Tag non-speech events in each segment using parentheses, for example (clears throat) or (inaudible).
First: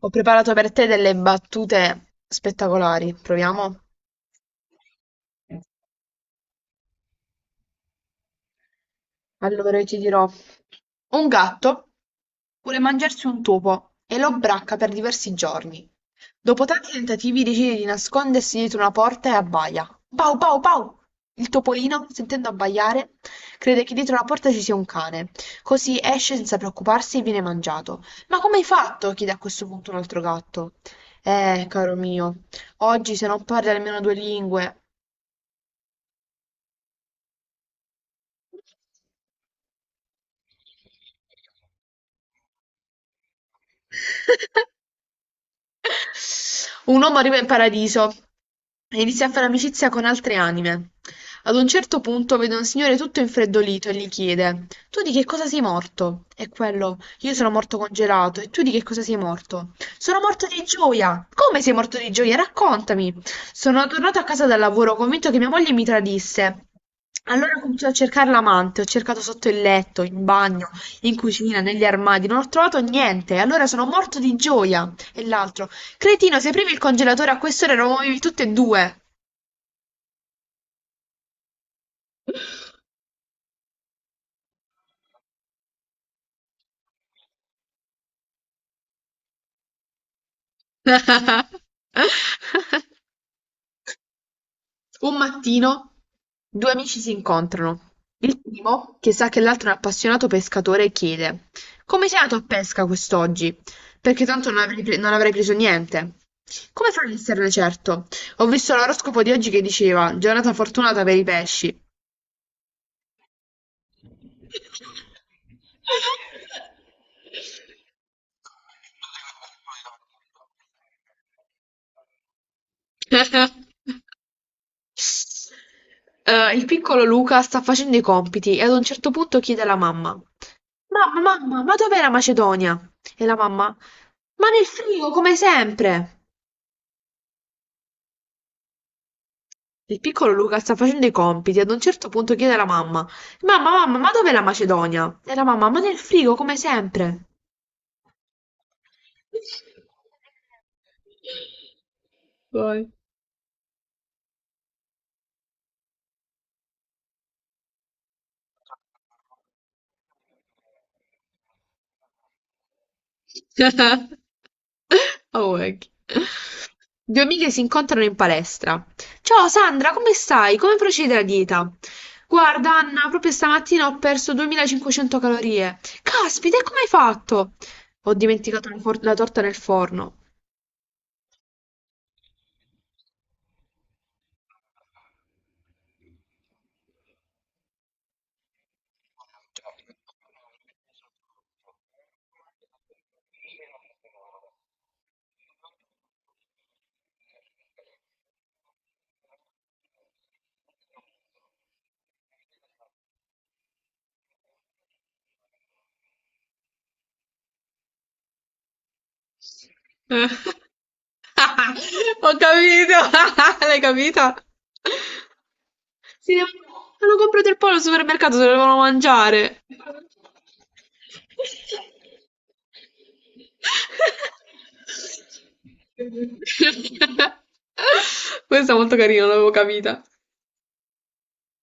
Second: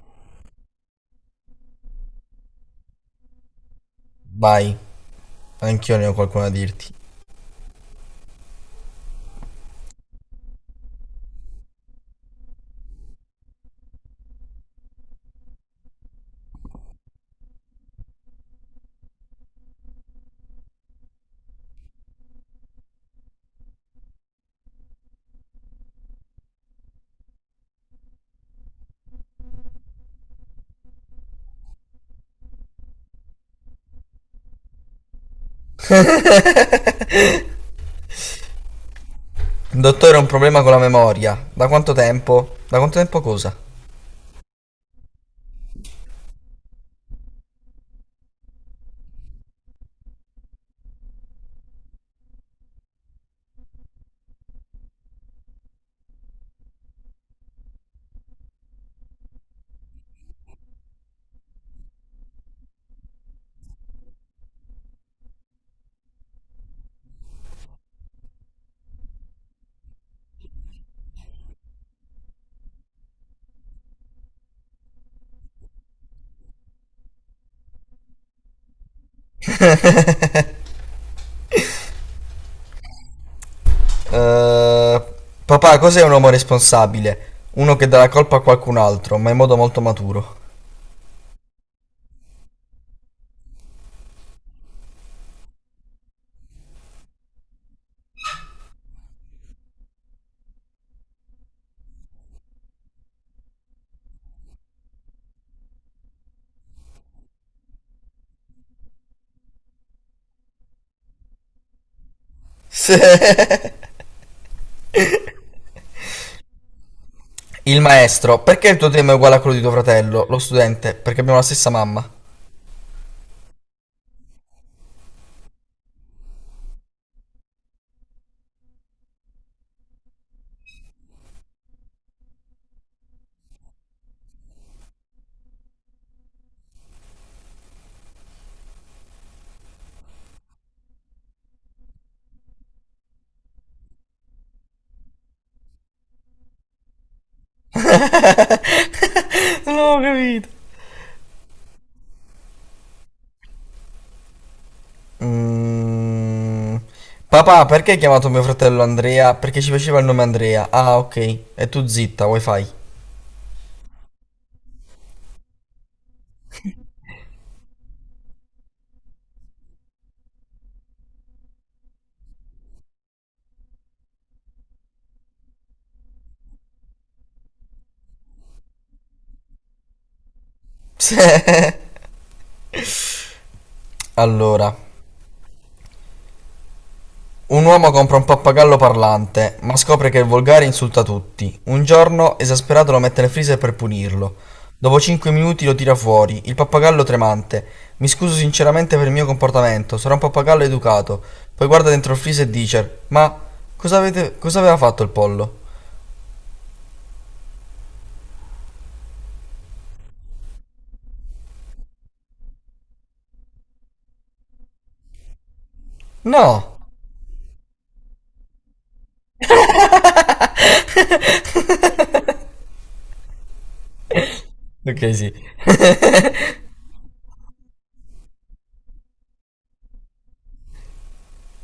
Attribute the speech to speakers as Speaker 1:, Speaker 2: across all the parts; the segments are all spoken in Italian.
Speaker 1: Ho preparato per te delle battute spettacolari, proviamo?
Speaker 2: Vai, anch'io ne ho qualcuno da dirti.
Speaker 1: Allora io ti dirò. Un gatto vuole mangiarsi un topo e lo bracca per diversi giorni. Dopo tanti tentativi decide di nascondersi dietro una porta e abbaia. Pau pau pau! Il topolino, sentendo abbaiare, crede che dietro la porta ci sia un cane, così esce senza preoccuparsi e viene mangiato. Ma come hai fatto? Chiede a questo punto un altro gatto. Caro mio, oggi se non parli almeno due lingue.
Speaker 2: Dottore, ho un problema con la memoria. Da quanto tempo? Da quanto tempo cosa?
Speaker 1: (laughs) Un uomo arriva in paradiso e inizia a fare amicizia con altre anime. Ad un certo punto vede un signore tutto infreddolito e gli chiede: Tu di che cosa sei morto? E quello: Io sono morto congelato. E tu di che cosa sei morto? Sono morto di gioia. Come sei morto di gioia? Raccontami. Sono tornato a casa dal lavoro convinto che mia moglie mi tradisse. Allora ho cominciato a cercare l'amante, ho cercato sotto il letto, in bagno, in cucina, negli armadi, non ho trovato niente, allora sono morto di gioia. E l'altro. Cretino, se aprivi il congelatore a quest'ora eravamo tutti e due!
Speaker 2: Eh, papà, cos'è un uomo responsabile? Uno che dà la colpa a qualcun altro, ma in modo molto maturo.
Speaker 1: (laughs) Un mattino due amici si incontrano. Il primo, che sa che l'altro è un appassionato pescatore, chiede: Come sei andato a pesca quest'oggi? Perché tanto non avrei preso niente. Come farò ad esserne certo? Ho visto l'oroscopo di oggi che diceva: Giornata fortunata per i pesci.
Speaker 2: Sì. (laughs) Il maestro, perché il tuo tema è uguale a quello di tuo fratello? Lo studente, perché abbiamo la stessa mamma.
Speaker 1: (laughs) Il piccolo Luca sta facendo i compiti e ad un certo punto chiede alla mamma: Mamma, mamma, ma dov'è la Macedonia? E la mamma: Ma nel frigo, come sempre. Il piccolo Luca sta facendo i compiti e ad un certo punto chiede alla mamma: Mamma, mamma, ma dov'è la Macedonia? E la mamma: Ma nel frigo, come sempre.
Speaker 2: Non ho capito.
Speaker 1: Vai.
Speaker 2: Mm, Papà, perché hai chiamato mio fratello Andrea? Perché ci faceva il nome Andrea. Ah, ok. E tu zitta, wifi. (laughs)
Speaker 1: (laughs) Awake. Due amiche si incontrano in palestra. Ciao Sandra, come stai? Come procede la dieta? Guarda Anna, proprio stamattina ho perso 2500 calorie. Caspita, e come hai fatto? Ho dimenticato la torta nel forno.
Speaker 2: Sì. Allora, un uomo compra un pappagallo parlante, ma scopre che è volgare e insulta tutti. Un giorno, esasperato, lo mette nel freezer per punirlo. Dopo 5 minuti lo tira fuori, il pappagallo tremante. Mi scuso sinceramente per il mio comportamento, sarà un pappagallo educato. Poi guarda dentro il freezer e dice: Ma cosa aveva fatto il pollo?
Speaker 1: (laughs) Ho capito, (laughs) l'hai capita?
Speaker 2: No!
Speaker 1: Hanno comprato il pollo al supermercato, se lo devono mangiare.
Speaker 2: Ok, sì.
Speaker 1: (laughs) Questa è molto carina, non l'avevo capita.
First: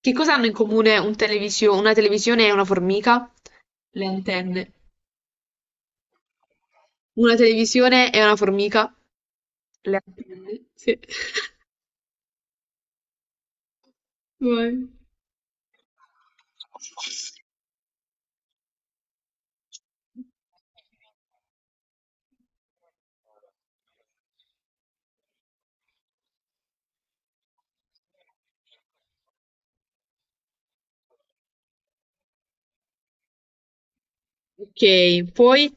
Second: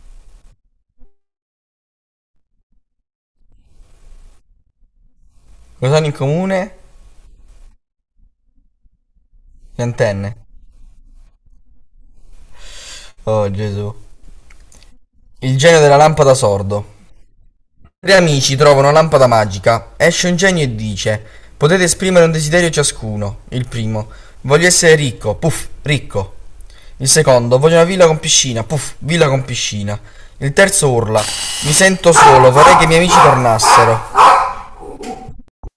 Speaker 1: Che cosa hanno in comune una televisione e una formica? Le antenne.
Speaker 2: Cosa hanno in comune?
Speaker 1: Una televisione e una formica?
Speaker 2: Le
Speaker 1: Le
Speaker 2: antenne.
Speaker 1: antenne. Sì. (laughs)
Speaker 2: Oh Gesù.
Speaker 1: Vai.
Speaker 2: Il genio della lampada sordo. Tre amici trovano una lampada magica. Esce un genio e dice: Potete esprimere un desiderio ciascuno. Il primo: Voglio essere ricco. Puff, ricco. Il secondo: Voglio una villa con piscina. Puff, villa con piscina. Il terzo urla: Mi sento solo, vorrei che i miei amici tornassero.
Speaker 1: Ok, poi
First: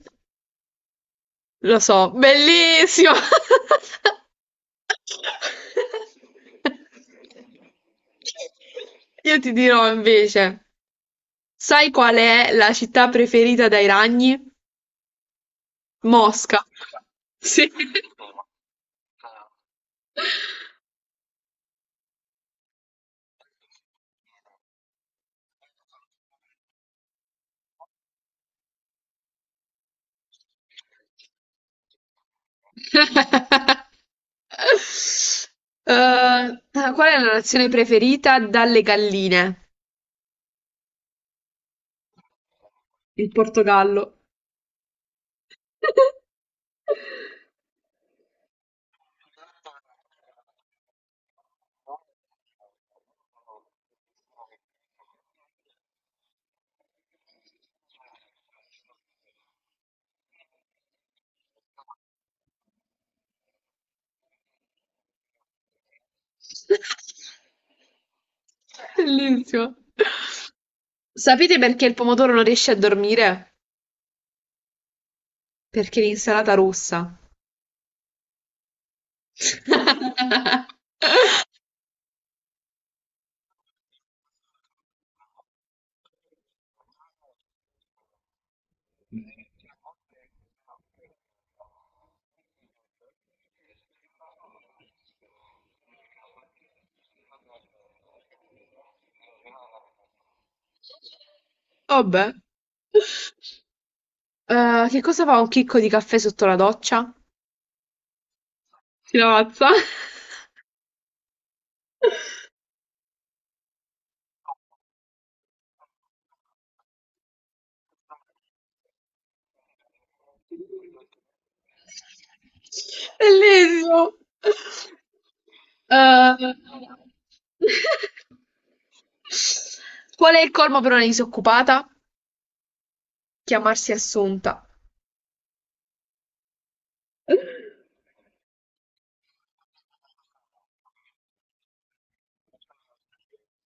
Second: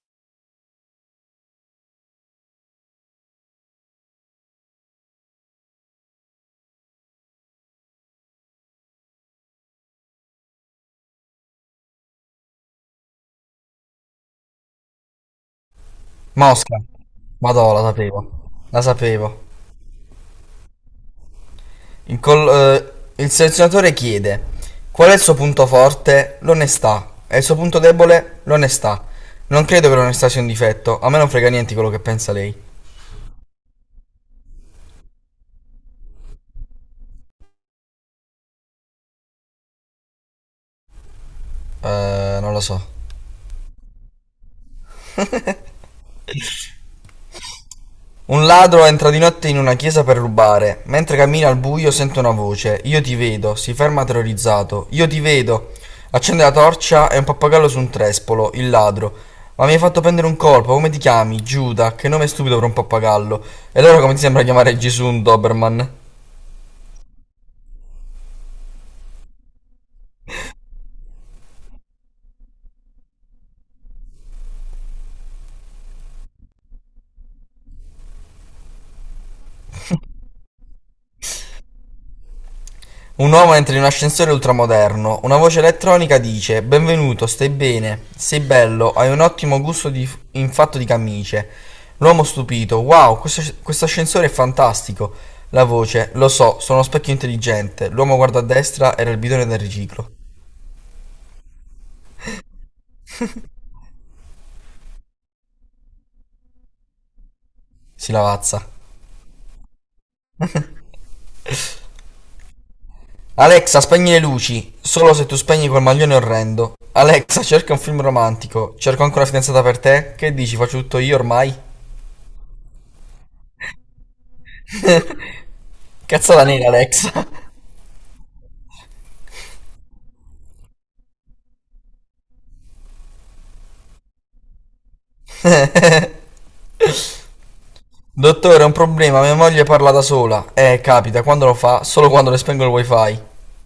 Speaker 1: lo so, bellissimo! (laughs) (laughs) Io ti dirò invece, sai qual è la città preferita dai ragni? Mosca.
Speaker 2: Mosca.
Speaker 1: Sì.
Speaker 2: Madò, la sapevo. La sapevo. Il, col- il selezionatore chiede qual è il suo punto forte? L'onestà. E il suo punto debole? L'onestà. Non credo che l'onestà sia un difetto, a me non frega niente quello che pensa lei.
Speaker 1: (laughs) Qual è la nazione preferita dalle galline?
Speaker 2: Non lo so.
Speaker 1: Il Portogallo. (laughs)
Speaker 2: Un ladro entra di notte in una chiesa per rubare. Mentre cammina al buio sente una voce. Io ti vedo. Si ferma terrorizzato. Io ti vedo. Accende la torcia e un pappagallo su un trespolo. Il ladro. Ma mi hai fatto prendere un colpo. Come ti chiami? Giuda. Che nome stupido per un pappagallo. E allora come ti sembra chiamare Gesù un Doberman?
Speaker 1: Bellissimo. Sapete perché il pomodoro non riesce a dormire? Perché l'insalata rossa. (laughs)
Speaker 2: Un uomo entra in un ascensore ultramoderno. Una voce elettronica dice: Benvenuto, stai bene, sei bello, hai un ottimo gusto in fatto di camicie. L'uomo stupito: Wow, questo ascensore è fantastico. La voce: Lo so, sono uno specchio intelligente. L'uomo guarda a destra, era il bidone del riciclo.
Speaker 1: Vabbè. Che cosa fa un chicco di caffè sotto la doccia?
Speaker 2: Si lavazza.
Speaker 1: Si lavazza. (laughs)
Speaker 2: Alexa, spegni le luci. Solo se tu spegni quel maglione orrendo. Alexa, cerca un film romantico. Cerco ancora una fidanzata per te? Che dici, faccio tutto io ormai?
Speaker 1: Bellissimo.
Speaker 2: Cazzata
Speaker 1: Eh,
Speaker 2: nera, Alexa.
Speaker 1: Qual è il colmo per una disoccupata? Chiamarsi Assunta.
Speaker 2: Dottore, è un problema, mia moglie parla da sola. Capita, quando lo fa, solo quando le spengo il wifi.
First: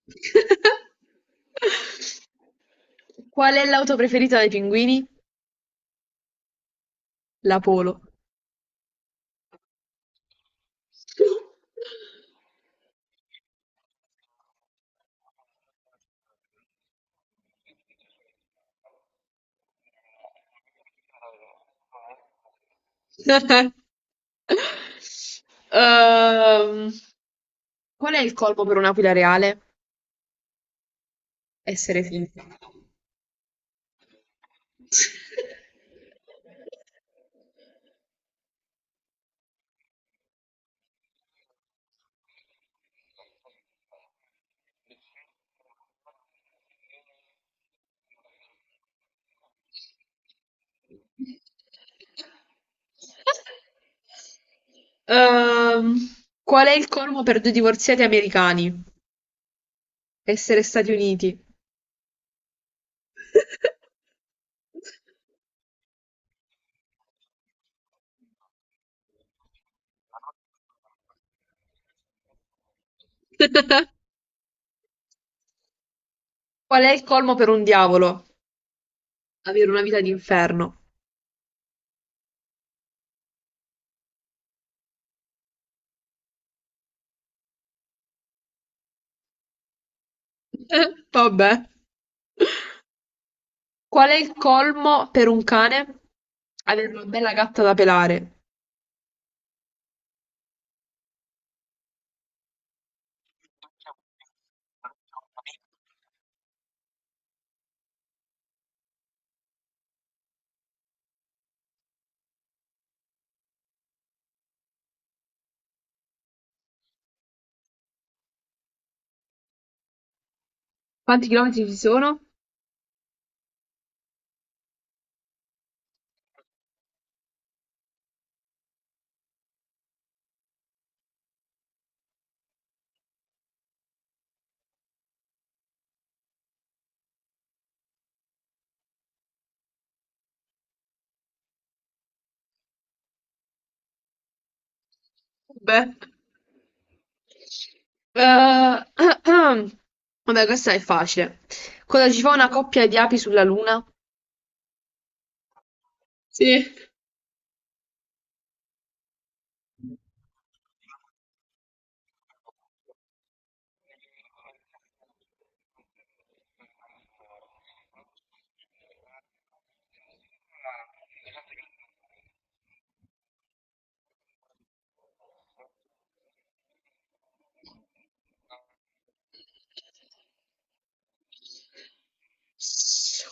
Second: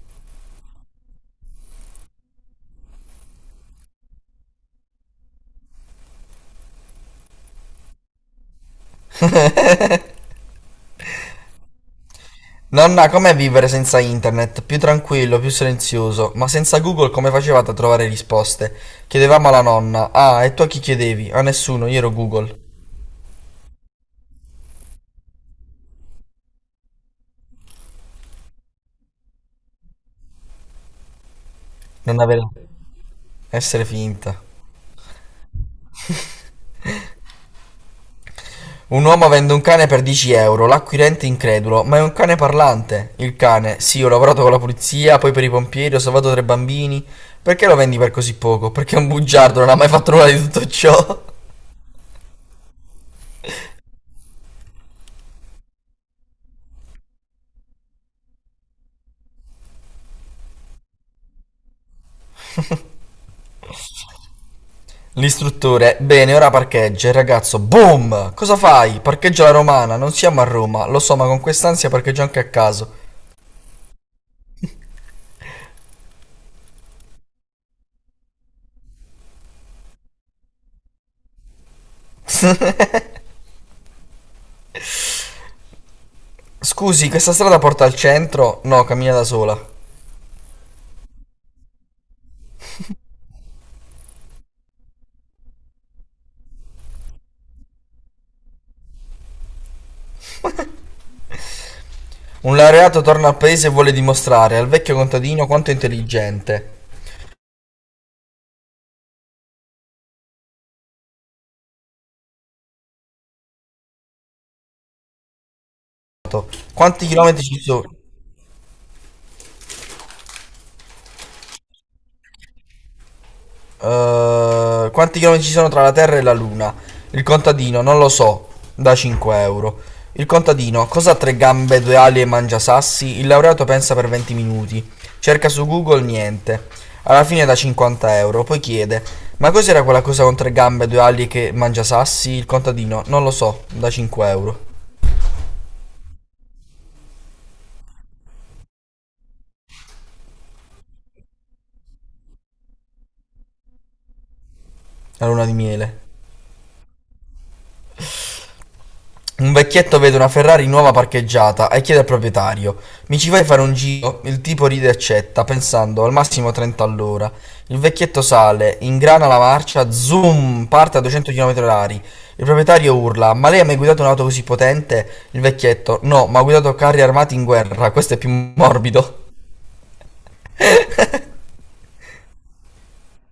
Speaker 1: (laughs) Qual è l'auto preferita dei pinguini? La Polo. (laughs)
Speaker 2: Nonna, com'è vivere senza internet? Più tranquillo, più silenzioso, ma senza Google come facevate a trovare risposte? Chiedevamo alla nonna. Ah, e tu a chi chiedevi? A nessuno, io ero Google.
Speaker 1: (laughs) Ehm, Qual è il colmo per un'aquila reale? Essere
Speaker 2: Non avere...
Speaker 1: finta.
Speaker 2: Essere finta.
Speaker 1: (laughs)
Speaker 2: Un uomo vende un cane per 10 euro, l'acquirente incredulo, ma è un cane parlante. Il cane, sì, ho lavorato con la polizia, poi per i pompieri, ho salvato tre bambini. Perché lo vendi per così poco? Perché è un bugiardo, non ha mai fatto nulla di tutto ciò.
Speaker 1: Ehm, Qual è il colmo per due divorziati americani? Essere Stati Uniti. (laughs)
Speaker 2: L'istruttore, bene, ora parcheggia. Il ragazzo, boom! Cosa fai? Parcheggia la romana, non siamo a Roma, lo so, ma con quest'ansia parcheggio anche a caso.
Speaker 1: Qual è il colmo per un diavolo? Avere una vita d'inferno.
Speaker 2: Scusi, questa strada porta al centro? No, cammina da sola.
Speaker 1: (laughs) Vabbè. Qual è il colmo per un cane? Avere una bella gatta da pelare.
Speaker 2: Un laureato torna al paese e vuole dimostrare al vecchio contadino quanto è intelligente. Esatto. Quanti chilometri ci sono?
Speaker 1: Quanti chilometri ci sono?
Speaker 2: Quanti chilometri ci sono tra la Terra e la Luna? Il contadino, non lo so, da 5 euro. Il contadino, cosa ha tre gambe, due ali e mangia sassi? Il laureato pensa per 20 minuti. Cerca su Google niente. Alla fine da 50 euro. Poi chiede, ma cos'era quella cosa con tre gambe, due ali che mangia sassi? Il contadino, non lo so, da 5 euro.
Speaker 1: Beh. Eh, (clears throat) Vabbè, questa è facile. Cosa ci fa una coppia di api sulla luna?
Speaker 2: La luna di miele.
Speaker 1: Sì.
Speaker 2: Un vecchietto vede una Ferrari nuova parcheggiata e chiede al proprietario: Mi ci vai a fare un giro? Il tipo ride e accetta, pensando al massimo 30 all'ora. Il vecchietto sale, ingrana la marcia, zoom, parte a 200 km/h. Il proprietario urla: Ma lei ha mai guidato un'auto così potente? Il vecchietto: No, ma ho guidato carri armati in guerra, questo è più morbido.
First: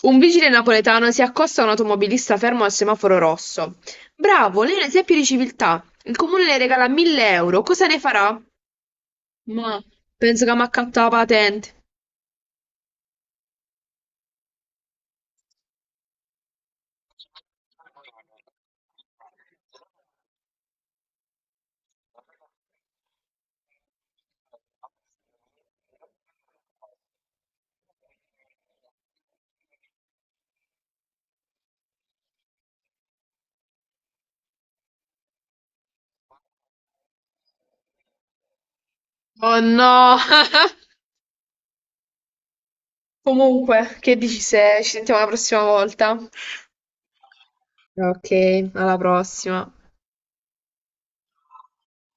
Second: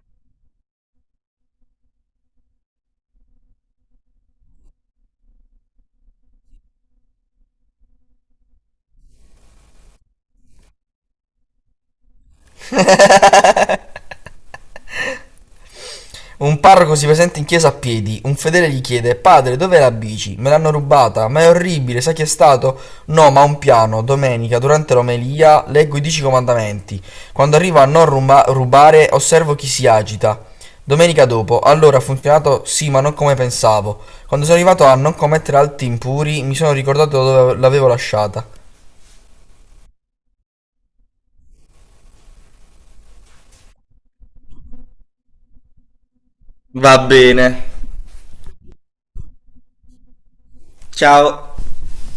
Speaker 1: Un vigile napoletano si accosta a un automobilista fermo al semaforo rosso. Bravo, lei è un esempio di civiltà. Il comune le regala 1000 euro. Cosa ne farà? Ma penso che mi accatta la patente.
Speaker 2: Un parroco si presenta in chiesa a piedi, un fedele gli chiede: Padre, dov'è la bici? Me l'hanno rubata, ma è orribile, sai chi è stato? No, ma un piano, domenica, durante l'omelia, leggo i 10 comandamenti. Quando arrivo a non rubare, osservo chi si agita. Domenica dopo, allora ha funzionato sì, ma non come pensavo. Quando sono arrivato a non commettere atti impuri, mi sono ricordato dove l'avevo lasciata.
Speaker 1: Oh no! Comunque, che dici se ci sentiamo la prossima volta?
Speaker 2: Va bene.
Speaker 1: Ok, alla prossima.
Speaker 2: Ciao.